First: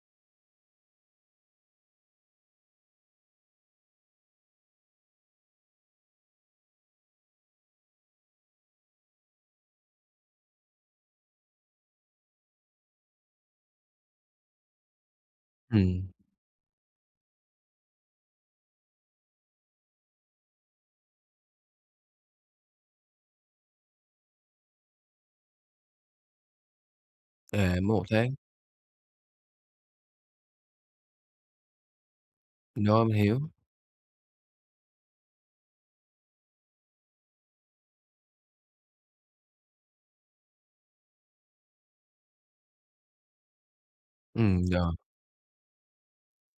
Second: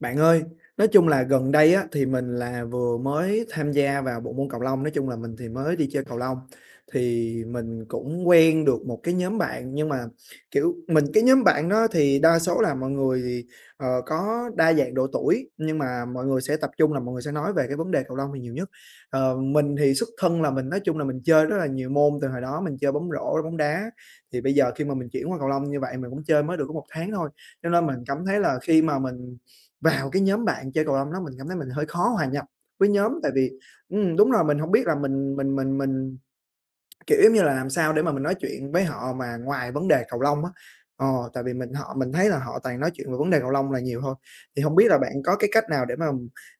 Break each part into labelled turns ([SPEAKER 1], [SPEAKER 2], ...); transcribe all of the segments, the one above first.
[SPEAKER 1] Bạn ơi, nói chung là gần đây á, thì mình là vừa mới tham gia vào bộ môn cầu lông, nói chung là mình thì mới đi chơi cầu lông. Thì mình cũng quen được một cái nhóm bạn nhưng mà, kiểu, mình cái nhóm bạn đó thì đa số là mọi người thì, có đa dạng độ tuổi, nhưng mà
[SPEAKER 2] Ừm.
[SPEAKER 1] mọi người sẽ tập trung là mọi người sẽ nói về cái vấn đề cầu lông thì nhiều nhất. Mình thì xuất thân là mình nói chung là mình chơi rất là nhiều môn từ hồi đó, mình chơi bóng rổ, bóng đá, thì bây giờ khi mà mình chuyển qua cầu lông như vậy mình cũng chơi mới được có một tháng thôi.
[SPEAKER 2] À,
[SPEAKER 1] Cho nên
[SPEAKER 2] mất
[SPEAKER 1] mình
[SPEAKER 2] 1
[SPEAKER 1] cảm
[SPEAKER 2] tháng.
[SPEAKER 1] thấy là khi mà mình vào cái nhóm bạn chơi cầu lông đó mình cảm thấy mình hơi khó hòa nhập với
[SPEAKER 2] Rồi,
[SPEAKER 1] nhóm,
[SPEAKER 2] mình
[SPEAKER 1] tại
[SPEAKER 2] hiểu.
[SPEAKER 1] vì đúng rồi, mình hổng biết là mình, kiểu, giống như là, làm sao để mà mình nói chuyện với họ mà ngoài vấn đề cầu lông á. Ờ, Tại vì mình họ mình thấy là họ toàn nói chuyện về vấn đề cầu lông là nhiều thôi, thì hông biết
[SPEAKER 2] Rồi.
[SPEAKER 1] là bạn có cái cách nào để mà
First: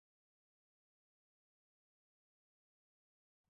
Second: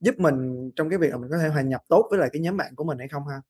[SPEAKER 1] giúp mình trong cái việc là mình có thể hòa nhập tốt với lại cái nhóm bạn của mình hay không ha?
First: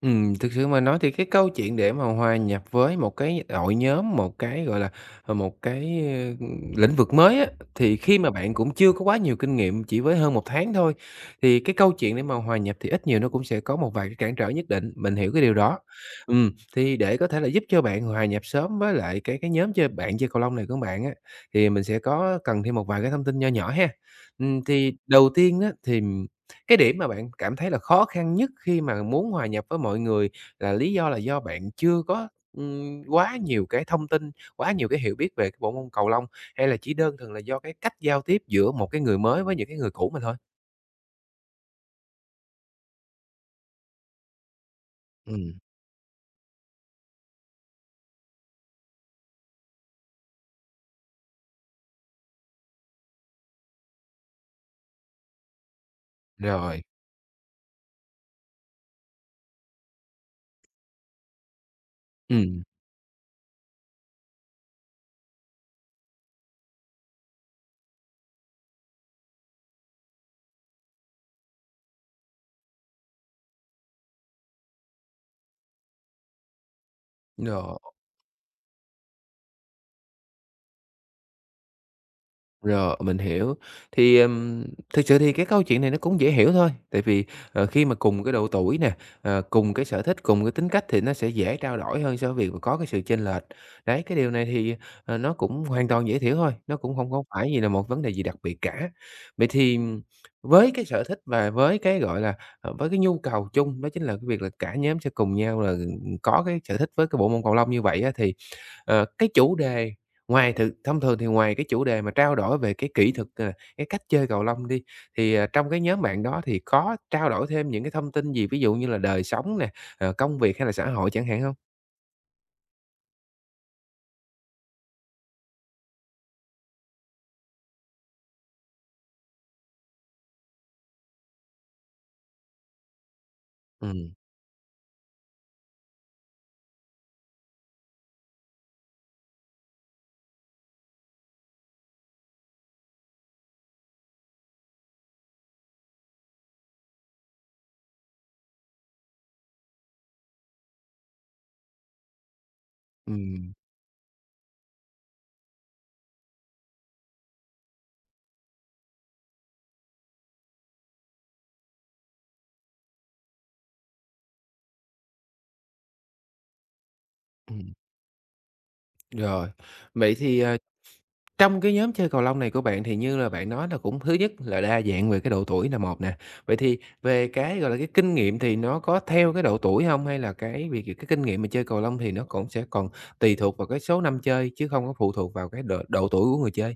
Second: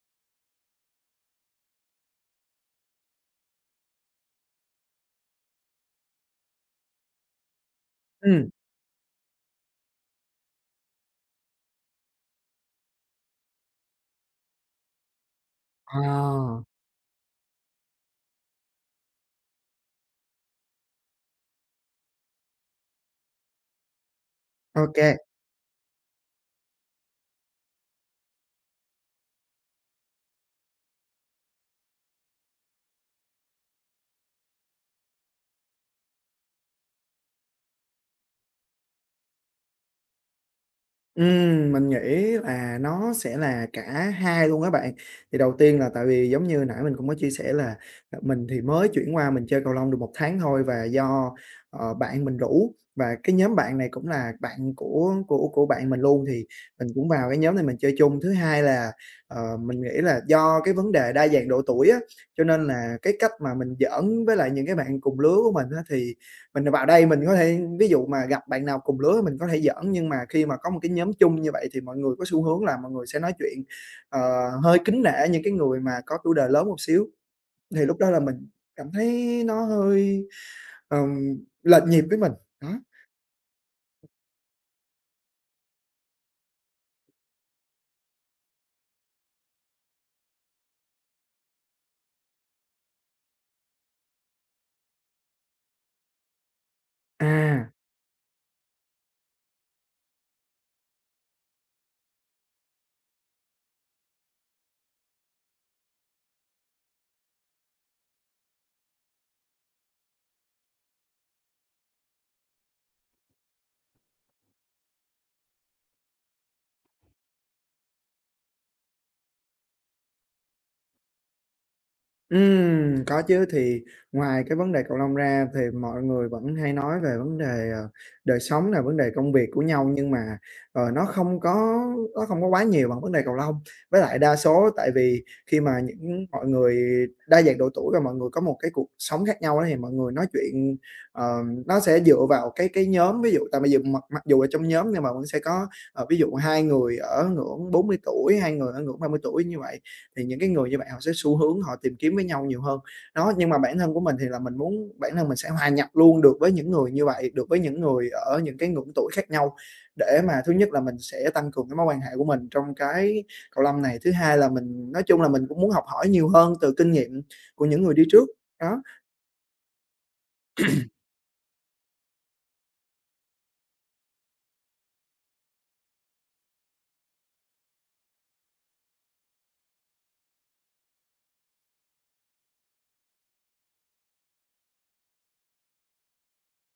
[SPEAKER 2] Thực sự mà nói thì cái câu chuyện để mà hòa nhập với một cái đội nhóm, một cái, gọi là, ờ, một cái, ơ, lĩnh vực mới á, thì khi mà
[SPEAKER 1] Ừm.
[SPEAKER 2] bạn cũng chưa có quá nhiều kinh nghiệm, chỉ với hơn một tháng thôi, thì cái câu chuyện để mà hòa nhập thì ít nhiều nó cũng sẽ có một vài cái cản trở nhất định, mình hiểu cái điều đó. Ừm,
[SPEAKER 1] Ờ.
[SPEAKER 2] thì để có thể là giúp cho bạn hòa nhập sớm với lại cái nhóm chơi bạn chơi cầu lông này của bạn á, thì mình sẽ có cần thêm một vài cái thông tin nho nhỏ ha. Thì
[SPEAKER 1] OK.
[SPEAKER 2] đầu tiên á, thì cái điểm mà bạn cảm thấy là khó khăn nhất khi mà muốn hòa nhập với mọi người là lý do là do bạn chưa có, quá nhiều cái thông tin, quá nhiều cái hiểu biết về cái bộ môn cầu lông, hay là chỉ đơn thuần là do cái cách giao tiếp giữa một cái người mới với những cái người cũ mà thôi?
[SPEAKER 1] Mình nghĩ là nó sẽ là cả hai luôn á bạn. Thì đầu
[SPEAKER 2] Ừm.
[SPEAKER 1] tiên là tại vì giống như nãy mình cũng có chia sẻ là, mình thì mới chuyển qua mình chơi cầu lông được một tháng thôi và do, bạn mình rủ và cái nhóm bạn này cũng là bạn của bạn mình luôn thì
[SPEAKER 2] Rồi.
[SPEAKER 1] mình cũng vào cái nhóm này mình chơi chung. Thứ hai là, mình nghĩ là do cái vấn đề đa dạng độ tuổi á, cho
[SPEAKER 2] Ừm.
[SPEAKER 1] nên là cái cách mà mình giỡn với lại những cái bạn cùng lứa của mình á thì mình vào đây mình có thể ví dụ mà gặp bạn nào cùng lứa mình có thể giỡn, nhưng mà khi mà có một cái nhóm chung như vậy thì mọi người có xu hướng là mọi người sẽ nói chuyện, ờ, hơi kính nể những cái người mà có tuổi đời lớn một xíu,
[SPEAKER 2] Rồi.
[SPEAKER 1] thì lúc đó là mình cảm thấy nó hơi, ờm, lệch nhịp với mình, đó.
[SPEAKER 2] Rồi, mình hiểu. Thì, thực sự thì cái câu chuyện này nó cũng dễ hiểu thôi, tại vì, khi mà cùng cái độ tuổi nè, cùng cái sở thích, cùng cái tính cách thì nó sẽ dễ trao đổi hơn so với việc mà có cái sự chênh lệch. Đấy, cái điều này thì, nó cũng hoàn toàn dễ hiểu thôi, nó cũng không có phải gì là
[SPEAKER 1] À.
[SPEAKER 2] một vấn đề gì đặc biệt cả. Vậy thì với cái sở thích và với cái, gọi là, với cái nhu cầu chung đó chính là cái việc là cả nhóm sẽ cùng nhau là, có cái sở thích với cái bộ môn cầu lông như vậy á thì Cái chủ đề ngoài thực thông thường thì ngoài cái chủ đề mà trao đổi về cái kỹ thuật, à, cái cách chơi cầu lông đi, thì, trong cái nhóm bạn đó thì có trao đổi thêm những cái thông tin gì, ví dụ như là đời sống nè, công việc hay là xã hội chẳng hạn không?
[SPEAKER 1] Có chứ, thì ngoài cái vấn đề cầu lông ra thì mọi người vẫn hay nói về vấn đề, đời sống là vấn đề công việc của nhau, nhưng mà, ờ, nó không có nó không có quá nhiều bằng vấn đề cầu lông. Với
[SPEAKER 2] Ừm,
[SPEAKER 1] lại đa số tại vì khi mà những mọi người đa dạng độ tuổi và mọi người có một cái cuộc sống khác nhau á, thì mọi người nói chuyện, nó sẽ dựa vào cái nhóm. Ví dụ tại bây giờ mặc mặc dù ở trong nhóm nhưng mà vẫn sẽ có, ví dụ hai người ở ngưỡng 40 tuổi, hai người ở ngưỡng 30 tuổi như vậy thì những cái người như bạn họ sẽ xu hướng họ tìm kiếm với nhau nhiều hơn. Đó, nhưng
[SPEAKER 2] ừm,
[SPEAKER 1] mà bản thân của mình thì là mình muốn bản thân mình sẽ hòa nhập luôn được với những người như vậy, được với những người ở những cái ngưỡng tuổi khác nhau để mà thứ nhất là mình sẽ tăng cường cái mối quan hệ của mình trong cái cầu lông này, thứ hai là mình nói chung là mình cũng muốn học hỏi nhiều hơn từ kinh nghiệm của
[SPEAKER 2] ừm,
[SPEAKER 1] những người đi trước, đó.
[SPEAKER 2] rồi. Vậy thì, trong cái nhóm chơi cầu lông này của bạn thì như là bạn nói là cũng thứ nhất là đa dạng về cái độ tuổi là một nè. Vậy thì về cái, gọi là, cái kinh nghiệm thì nó có theo cái độ tuổi không? Hay là cái việc cái kinh nghiệm mà chơi cầu lông thì nó cũng sẽ còn tùy thuộc vào cái số năm chơi chứ không có phụ thuộc vào cái độ độ tuổi của người chơi?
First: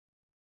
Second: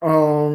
[SPEAKER 1] Ờ,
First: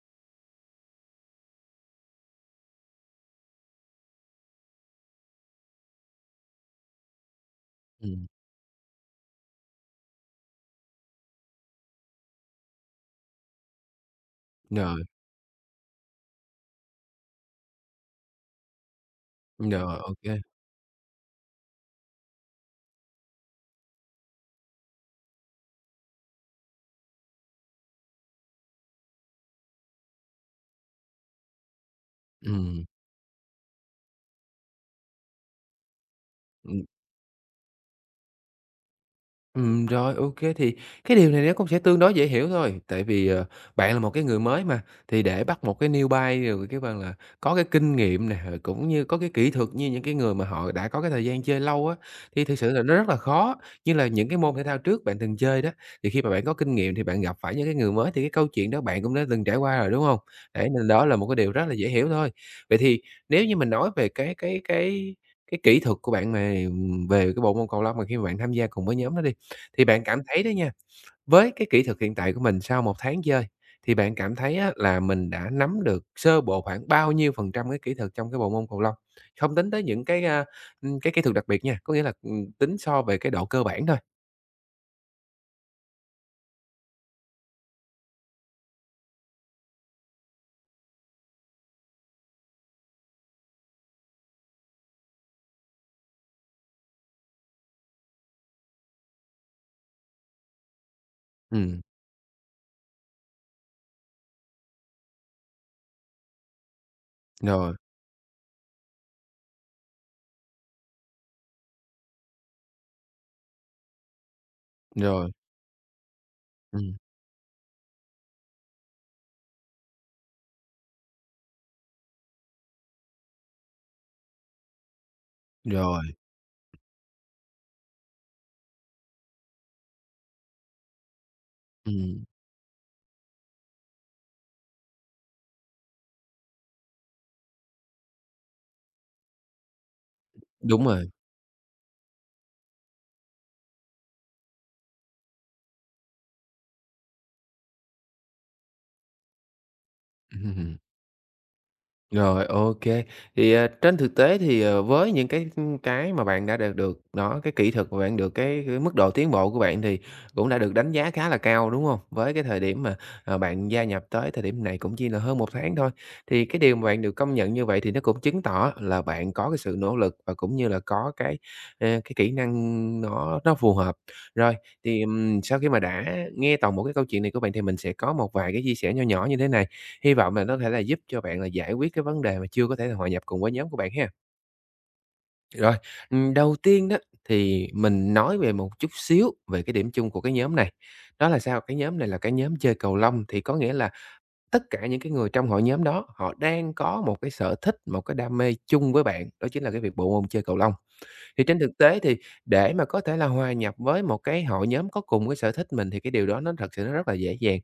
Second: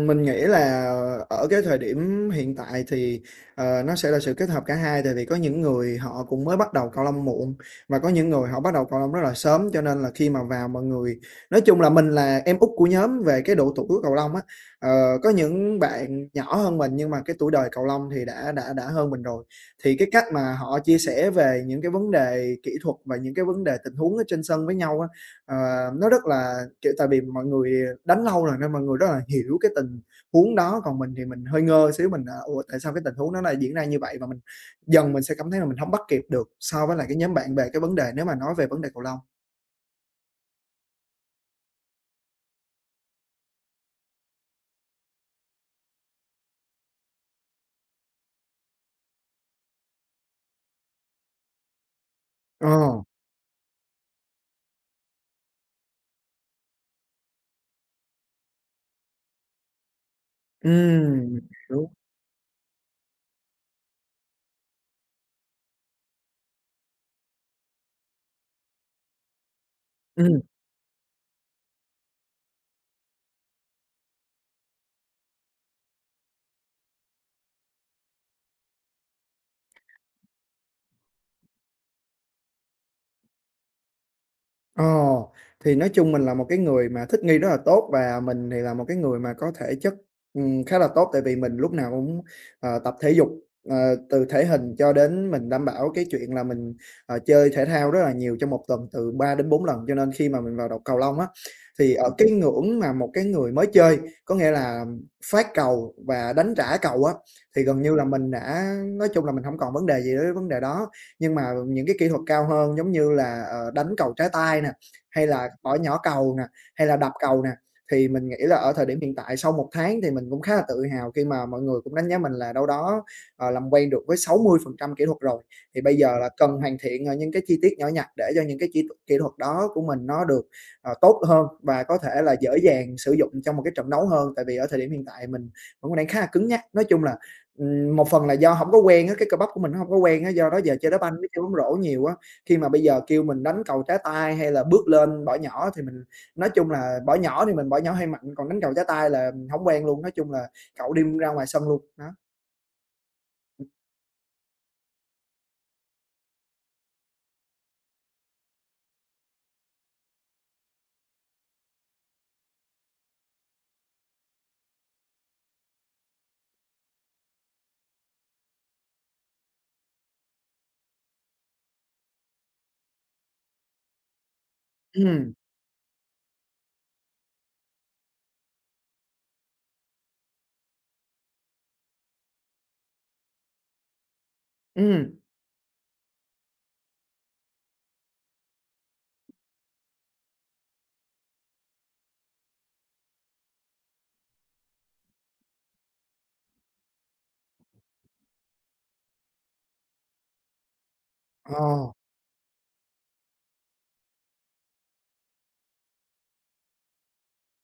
[SPEAKER 1] mình nghĩ là ở cái thời điểm hiện tại thì, nó sẽ là sự kết hợp cả hai, tại vì có những người họ cũng mới bắt đầu cầu lông muộn và có
[SPEAKER 2] Ừm,
[SPEAKER 1] những người họ bắt đầu cầu lông rất là sớm, cho nên là khi mà vào mọi người nói chung là mình là em út của nhóm về cái độ tuổi của cầu lông á.
[SPEAKER 2] rồi,
[SPEAKER 1] Có những bạn nhỏ hơn mình nhưng mà cái tuổi đời cầu lông thì đã hơn mình rồi, thì
[SPEAKER 2] rồi,
[SPEAKER 1] cái
[SPEAKER 2] ô
[SPEAKER 1] cách
[SPEAKER 2] kê.
[SPEAKER 1] mà họ chia sẻ về những cái vấn đề kỹ thuật và những cái vấn đề tình huống ở trên sân với nhau á, Ờ, nó rất là kiểu, tại vì mọi người đánh lâu rồi nên mọi người rất là hiểu cái tình huống đó, còn mình thì mình hơi ngơ xíu, mình, à, "Ủa, tại sao cái tình huống nó lại diễn ra như vậy?" Và mình dần mình sẽ cảm thấy là mình hổng bắt kịp được so với lại cái nhóm bạn về cái vấn đề nếu mà nói về vấn đề cầu lông.
[SPEAKER 2] Rồi, ô thì cái điều này nó cũng sẽ tương đối dễ hiểu thôi, tại vì, bạn là một cái người mới mà, thì để bắt một cái newbie rồi cái bạn là có cái kinh nghiệm nè, rồi cũng như có cái kỹ thuật như những cái người mà họ đã có cái thời gian chơi lâu á, thì thực sự là nó
[SPEAKER 1] Ờ.
[SPEAKER 2] rất là khó. Như là những cái môn thể thao trước bạn từng chơi đó, thì khi mà bạn có kinh nghiệm thì bạn gặp phải những cái người mới thì cái câu chuyện đó bạn cũng đã từng trải qua rồi, đúng không? Đấy, nên đó là một cái
[SPEAKER 1] Ừm.
[SPEAKER 2] điều rất là dễ
[SPEAKER 1] Đúng.
[SPEAKER 2] hiểu thôi. Vậy thì nếu như mình nói về cái kỹ thuật của bạn này, về cái bộ môn cầu lông mà khi mà bạn tham gia cùng với nhóm đó đi, thì bạn cảm
[SPEAKER 1] Ừm.
[SPEAKER 2] thấy đó nha, với cái kỹ thuật hiện tại của mình sau một tháng chơi, thì bạn cảm thấy á là mình đã nắm được sơ bộ khoảng bao nhiêu phần trăm cái kỹ thuật trong cái bộ môn cầu lông? Không tính tới những cái, cái kỹ thuật đặc biệt nha, có nghĩa là, tính so về cái độ cơ bản thôi.
[SPEAKER 1] Ồ, thì nói chung mình là một cái người mà thích nghi rất là tốt và mình thì là một cái người mà có thể chất, khá là tốt, tại vì mình lúc nào cũng, tập thể dục, ờ, từ thể hình cho đến mình đảm bảo cái chuyện là mình, chơi thể thao rất là nhiều trong một tuần từ 3 đến 4 lần. Cho nên khi mà mình vào đầu cầu lông á,
[SPEAKER 2] Ừm,
[SPEAKER 1] thì ở cái ngưỡng mà một cái người mới chơi, có nghĩa là phát cầu và đánh trả cầu á, thì
[SPEAKER 2] rồi,
[SPEAKER 1] gần như là mình đã nói chung là mình không còn vấn đề gì với vấn đề đó. Nhưng mà những cái kỹ thuật cao hơn giống như là, đánh cầu trái tay nè, hay
[SPEAKER 2] rồi,
[SPEAKER 1] là bỏ nhỏ cầu nè, hay
[SPEAKER 2] ừm,
[SPEAKER 1] là đập cầu nè, thì mình nghĩ là ở thời điểm hiện tại sau một tháng thì mình cũng khá là tự hào khi mà mọi người cũng đánh giá mình là đâu đó, làm quen được với 60% kỹ thuật rồi. Thì bây
[SPEAKER 2] rồi,
[SPEAKER 1] giờ là cần hoàn thiện, những cái chi tiết nhỏ nhặt để cho những cái chi kỹ thuật đó của mình nó được, tốt hơn và có thể
[SPEAKER 2] ừm,
[SPEAKER 1] là dễ dàng sử dụng trong một cái trận đấu hơn. Tại vì ở thời điểm hiện tại mình vẫn đang khá là cứng nhắc. Nói chung là một phần là do hổng có quen á, cái cơ bắp của mình nó hông có quen á, do đó giờ
[SPEAKER 2] đúng
[SPEAKER 1] chơi đá
[SPEAKER 2] rồi.
[SPEAKER 1] banh với chơi bóng rổ nhiều á. Khi mà bây giờ kêu mình đánh cầu trái tay hay là bước lên bỏ nhỏ thì mình nói chung là bỏ nhỏ thì mình bỏ nhỏ hơi mạnh, còn đánh cầu trái tay là mình hổng quen luôn, nói chung là
[SPEAKER 2] Ừm.
[SPEAKER 1] cậu đi ra ngoài sân luôn, đó.
[SPEAKER 2] Rồi, ok. Thì, à, trên thực tế thì, với những cái mà bạn đã đạt được đó, cái kỹ thuật mà bạn được, cái mức độ tiến bộ của bạn thì cũng đã được đánh giá khá là cao, đúng không? Với cái thời điểm mà, bạn gia nhập tới thời điểm này cũng chỉ là hơn một tháng thôi, thì cái điều mà bạn được công nhận như vậy thì nó cũng chứng tỏ là bạn có cái sự nỗ lực và cũng như là có cái, cái kỹ năng nó phù hợp. Rồi, thì,
[SPEAKER 1] Ừm,
[SPEAKER 2] sau khi mà đã nghe toàn bộ cái câu chuyện này của bạn thì mình sẽ có một vài cái chia sẻ nho nhỏ như thế này. Hy vọng là nó có thể là giúp cho bạn là giải quyết cái vấn đề mà chưa có thể là hòa nhập cùng với nhóm của bạn ha.
[SPEAKER 1] ừm,
[SPEAKER 2] Rồi, đầu tiên đó thì mình nói về một chút xíu về cái điểm chung của cái nhóm này. Đó là sao? Cái nhóm này là cái nhóm chơi cầu lông, thì có nghĩa là tất cả những cái người trong hội nhóm đó, họ đang có một cái sở thích, một cái đam mê chung với bạn, đó chính là cái việc bộ môn chơi cầu lông. Thì trên thực
[SPEAKER 1] ồ,
[SPEAKER 2] tế thì để mà có thể là hòa nhập với một cái hội nhóm có cùng cái sở thích mình thì cái điều đó nó thật sự nó rất là dễ dàng.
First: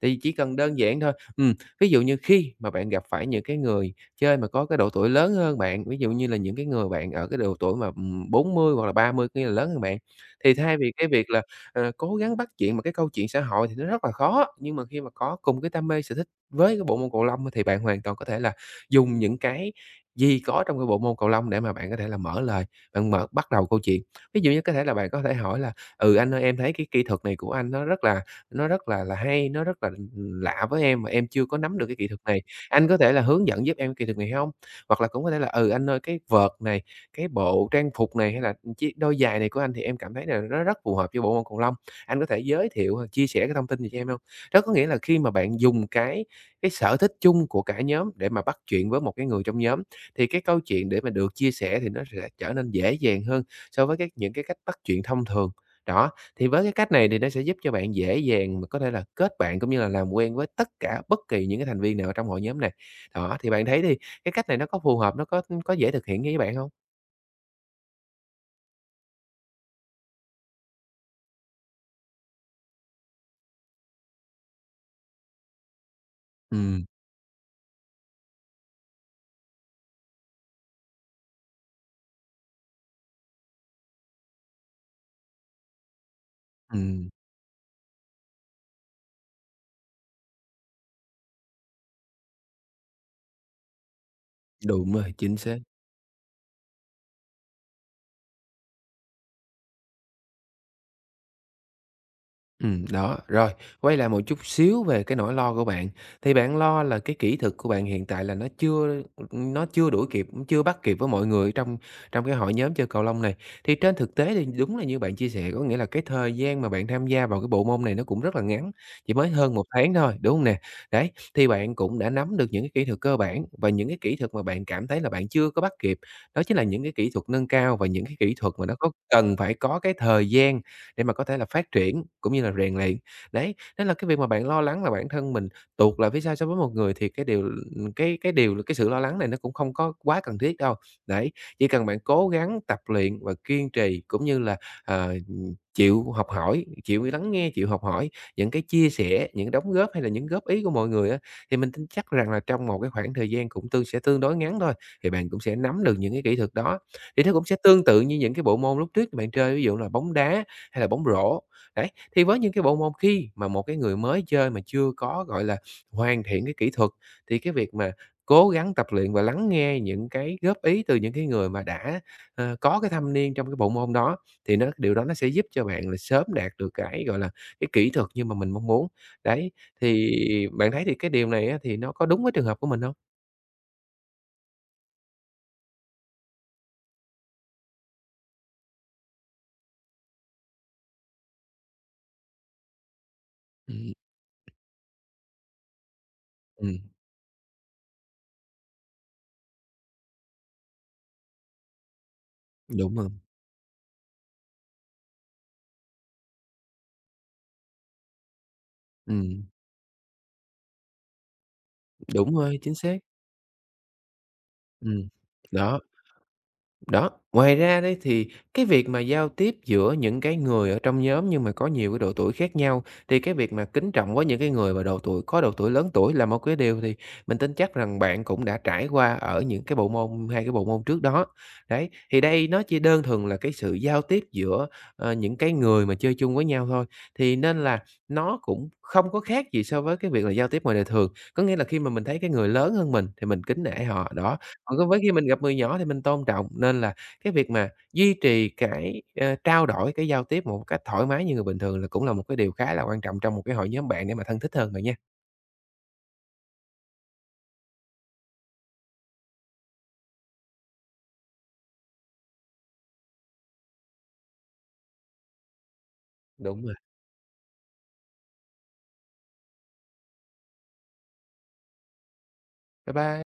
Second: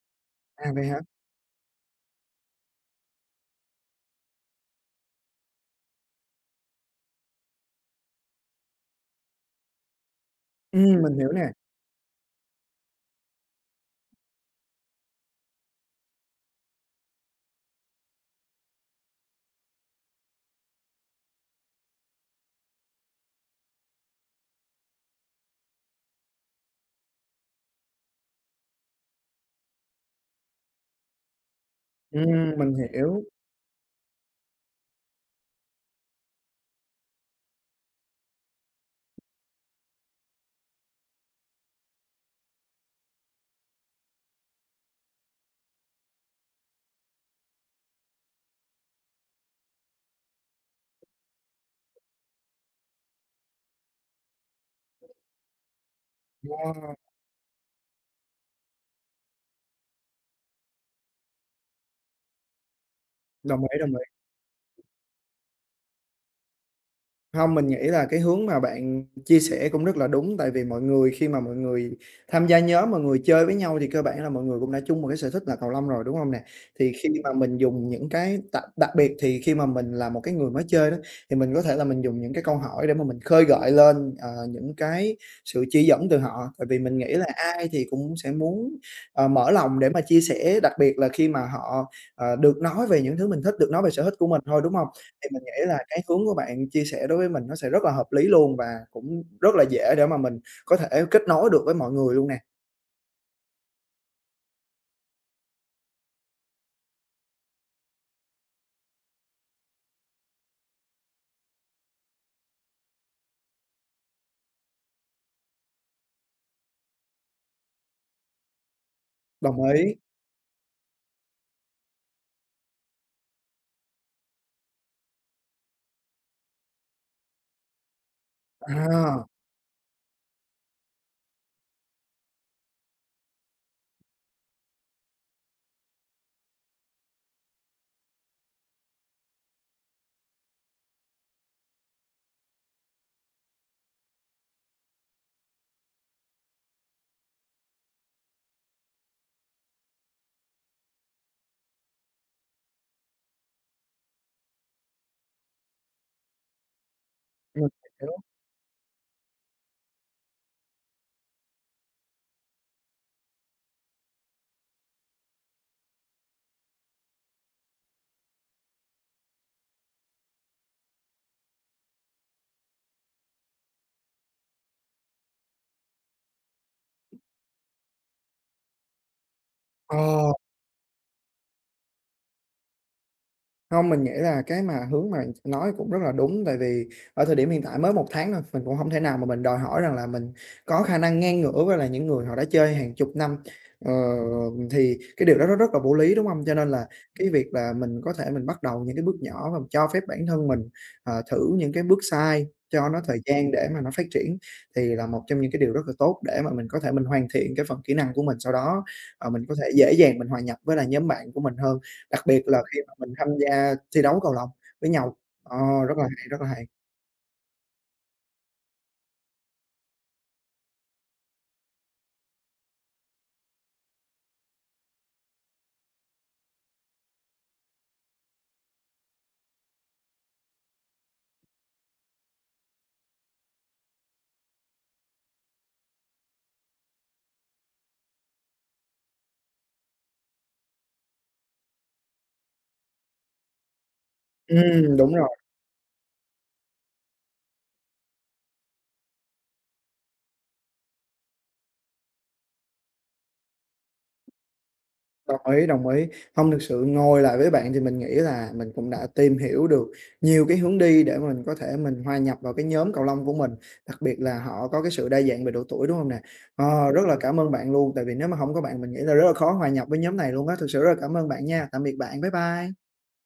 [SPEAKER 2] Tại vì chỉ cần
[SPEAKER 1] à,
[SPEAKER 2] đơn
[SPEAKER 1] vậy hả?
[SPEAKER 2] giản thôi, ví dụ như khi mà bạn gặp phải những cái người chơi mà có cái độ tuổi lớn hơn bạn, ví dụ như là những cái người bạn ở cái độ tuổi mà, 40 hoặc là 30 nghĩa là lớn hơn bạn, thì thay vì
[SPEAKER 1] Ừm,
[SPEAKER 2] cái
[SPEAKER 1] mình
[SPEAKER 2] việc
[SPEAKER 1] hiểu
[SPEAKER 2] là,
[SPEAKER 1] nè,
[SPEAKER 2] cố gắng bắt chuyện một cái câu chuyện xã hội thì nó rất là khó, nhưng mà khi mà có cùng cái đam mê sở thích với cái bộ môn cầu lông thì bạn hoàn toàn có thể là dùng những cái gì có trong cái bộ môn cầu lông để mà bạn có thể là mở lời bạn mở bắt đầu câu chuyện. Ví dụ như có thể là bạn có thể hỏi là "Ừ, anh ơi, em thấy cái kỹ thuật này của anh nó rất là hay, nó rất là, lạ với em mà em chưa có nắm được cái kỹ thuật này,
[SPEAKER 1] mình
[SPEAKER 2] anh có thể là
[SPEAKER 1] hiểu,
[SPEAKER 2] hướng dẫn giúp em kỹ thuật này không?" Hoặc là cũng có thể là "Ừ, anh ơi, cái vợt này, cái bộ trang phục này, hay là chiếc đôi giày này của anh thì em cảm thấy là nó rất phù hợp với bộ môn cầu lông, anh có thể giới thiệu hoặc chia sẻ cái thông tin này cho em không?" Đó có nghĩa là khi mà bạn dùng cái sở thích chung của cả nhóm để mà bắt chuyện với một cái người trong nhóm thì cái câu chuyện để mà được chia sẻ thì nó sẽ trở nên dễ dàng hơn so với các những cái cách bắt chuyện thông thường. Đó, thì với cái cách
[SPEAKER 1] wow,
[SPEAKER 2] này thì nó sẽ giúp cho bạn dễ dàng mà có thể là kết bạn cũng như là làm quen với tất cả bất kỳ những cái thành viên nào ở trong hội nhóm này. Đó, thì
[SPEAKER 1] đồng
[SPEAKER 2] bạn
[SPEAKER 1] ý,
[SPEAKER 2] thấy
[SPEAKER 1] đồng
[SPEAKER 2] thì
[SPEAKER 1] ý.
[SPEAKER 2] cái cách này nó có phù hợp, nó có dễ thực hiện với bạn không?
[SPEAKER 1] Không, mình nghĩ là cái hướng mà bạn chia sẻ cũng rất là đúng, tại vì mọi người khi mà mọi người tham gia nhóm, mọi người chơi với nhau thì cơ bản là mọi người cũng đã chung một cái sở thích là cầu lông rồi, đúng không nè?
[SPEAKER 2] Ừm,
[SPEAKER 1] Thì khi mà mình dùng những cái đặc đặc biệt thì khi mà mình là một cái người mới chơi đó, thì mình có thể là mình dùng những cái câu hỏi để mà mình khơi gợi lên, những cái sự chỉ dẫn từ họ, tại vì mình
[SPEAKER 2] ừm,
[SPEAKER 1] nghĩ là ai thì cũng sẽ muốn, mở lòng để mà chia sẻ, đặc biệt là khi mà họ, được nói về những thứ mình thích, được nói về sở thích của mình thôi, đúng không?
[SPEAKER 2] đúng rồi,
[SPEAKER 1] Thì
[SPEAKER 2] chính
[SPEAKER 1] mình
[SPEAKER 2] xác.
[SPEAKER 1] nghĩ là cái hướng của bạn chia sẻ đối với mình nó sẽ rất là hợp lý luôn và cũng rất là dễ để mà mình có thể kết nối được với mọi người luôn nè.
[SPEAKER 2] Đó, rồi, quay lại một chút xíu về cái nỗi lo của bạn. Thì bạn lo là cái kỹ thuật của bạn hiện tại là nó chưa đuổi kịp, cũng chưa bắt kịp với mọi người trong trong cái hội nhóm chơi cầu lông này. Thì trên thực tế thì đúng là như bạn chia sẻ, có nghĩa là cái thời gian mà bạn tham gia vào cái bộ môn này nó cũng rất là ngắn, chỉ mới hơn
[SPEAKER 1] Đồng
[SPEAKER 2] một
[SPEAKER 1] ý.
[SPEAKER 2] tháng thôi, đúng hông nè? Đấy, thì bạn cũng đã nắm được những cái kỹ thuật cơ bản và những cái kỹ thuật mà bạn cảm thấy là bạn chưa có bắt kịp, đó chính là những cái kỹ thuật nâng cao và những cái kỹ thuật mà nó có
[SPEAKER 1] À,
[SPEAKER 2] cần phải có cái thời gian để mà có thể là phát triển cũng như là rèn luyện. Đấy, nên là cái việc mà bạn lo lắng là bản thân mình tuột lại phía sau so với một người thì cái điều ừ, cái điều cái sự lo lắng này nó cũng không có quá cần thiết đâu. Đấy, chỉ cần bạn cố gắng tập luyện và kiên trì cũng như là, ờ, chịu học hỏi, chịu lắng nghe, chịu học hỏi những cái chia sẻ, những đóng góp hay là những góp ý của mọi người á, thì mình tin chắc rằng là trong một cái khoảng thời gian cũng sẽ tương đối ngắn thôi, thì bạn cũng sẽ nắm được những cái kỹ thuật đó. Thì nó cũng sẽ
[SPEAKER 1] mình
[SPEAKER 2] tương tự
[SPEAKER 1] hiểu.
[SPEAKER 2] như những cái bộ môn lúc trước bạn chơi, ví dụ là bóng đá hay là bóng rổ. Đấy, thì với những cái bộ môn khi mà một cái người mới chơi mà chưa có, gọi là, hoàn thiện cái kỹ thuật, thì cái việc mà cố gắng tập luyện và lắng nghe những cái góp ý từ những cái người mà đã, có cái thâm niên trong cái bộ môn đó thì nó điều đó nó sẽ giúp cho bạn là sớm đạt được cái, gọi là, cái kỹ thuật như mà mình mong muốn. Đấy, thì
[SPEAKER 1] Ờ.
[SPEAKER 2] bạn thấy thì cái điều này á thì nó có đúng với trường hợp của mình không?
[SPEAKER 1] Không, mình nghĩ là cái mà hướng mà nói cũng rất là đúng, tại vì ở thời điểm hiện tại mới một tháng thôi, mình cũng không thể nào mà mình đòi hỏi rằng là mình có khả năng ngang ngửa với là những người họ đã chơi hàng chục năm. Ờ,
[SPEAKER 2] Ừm,
[SPEAKER 1] thì cái điều đó nó rất là vô lý, đúng không? Cho nên
[SPEAKER 2] ừm,
[SPEAKER 1] là cái việc là mình có thể mình bắt đầu những cái bước nhỏ và cho phép bản thân mình, thử những cái bước sai, cho
[SPEAKER 2] đúng
[SPEAKER 1] nó
[SPEAKER 2] rồi,
[SPEAKER 1] thời gian để mà nó phát triển thì là một trong những cái điều rất là tốt để mà mình có thể mình hoàn thiện cái phần kỹ năng của mình. Sau đó, mình
[SPEAKER 2] ừm,
[SPEAKER 1] có thể dễ dàng mình hòa nhập với là nhóm bạn của mình hơn. Đặc
[SPEAKER 2] đúng
[SPEAKER 1] biệt
[SPEAKER 2] rồi,
[SPEAKER 1] là
[SPEAKER 2] chính
[SPEAKER 1] khi mà
[SPEAKER 2] xác,
[SPEAKER 1] mình tham gia thi đấu cầu lông với
[SPEAKER 2] ừm,
[SPEAKER 1] nhau. Ờ,
[SPEAKER 2] đó.
[SPEAKER 1] Rất là hay, rất là hay.
[SPEAKER 2] Đó, ngoài ra đấy thì cái việc mà giao tiếp giữa những cái người ở trong nhóm nhưng mà có nhiều cái độ tuổi khác nhau, thì cái việc mà kính trọng với những cái người mà độ tuổi có độ tuổi lớn tuổi là một cái điều thì mình tin chắc rằng bạn cũng đã trải qua ở những cái bộ môn hai cái bộ môn trước đó. Đấy, thì đây nó chỉ đơn thuần là cái sự giao tiếp giữa, những cái người mà chơi chung với nhau thôi, thì nên là nó cũng không có khác gì so với cái việc là giao tiếp ngoài đời thường. Có nghĩa là khi mà mình thấy cái người lớn hơn mình thì mình kính nể họ, đó. Còn có với khi
[SPEAKER 1] Đúng
[SPEAKER 2] mình
[SPEAKER 1] rồi,
[SPEAKER 2] gặp người nhỏ thì mình tôn trọng, nên là cái việc mà duy trì cái, trao đổi, cái giao tiếp một cách thoải mái như người bình thường là cũng là một cái điều khá là quan trọng trong một cái hội nhóm bạn để mà thân thích hơn rồi nha.
[SPEAKER 1] đồng ý, đồng ý. Hông, thực sự ngồi lại với bạn thì mình nghĩ là mình cũng đã tìm hiểu được nhiều cái hướng đi để mình có thể mình hòa nhập vào cái nhóm cầu lông của mình, đặc biệt là họ có cái sự đa dạng về độ tuổi, đúng hông nè?
[SPEAKER 2] Đúng rồi.
[SPEAKER 1] Rất là cảm ơn bạn luôn, tại vì nếu mà hổng có bạn mình nghĩ là rất là khó hòa nhập với nhóm này luôn á. Thực sự rất là cảm ơn bạn nha. Tạm biệt bạn, bye bye.
[SPEAKER 2] Bye bye.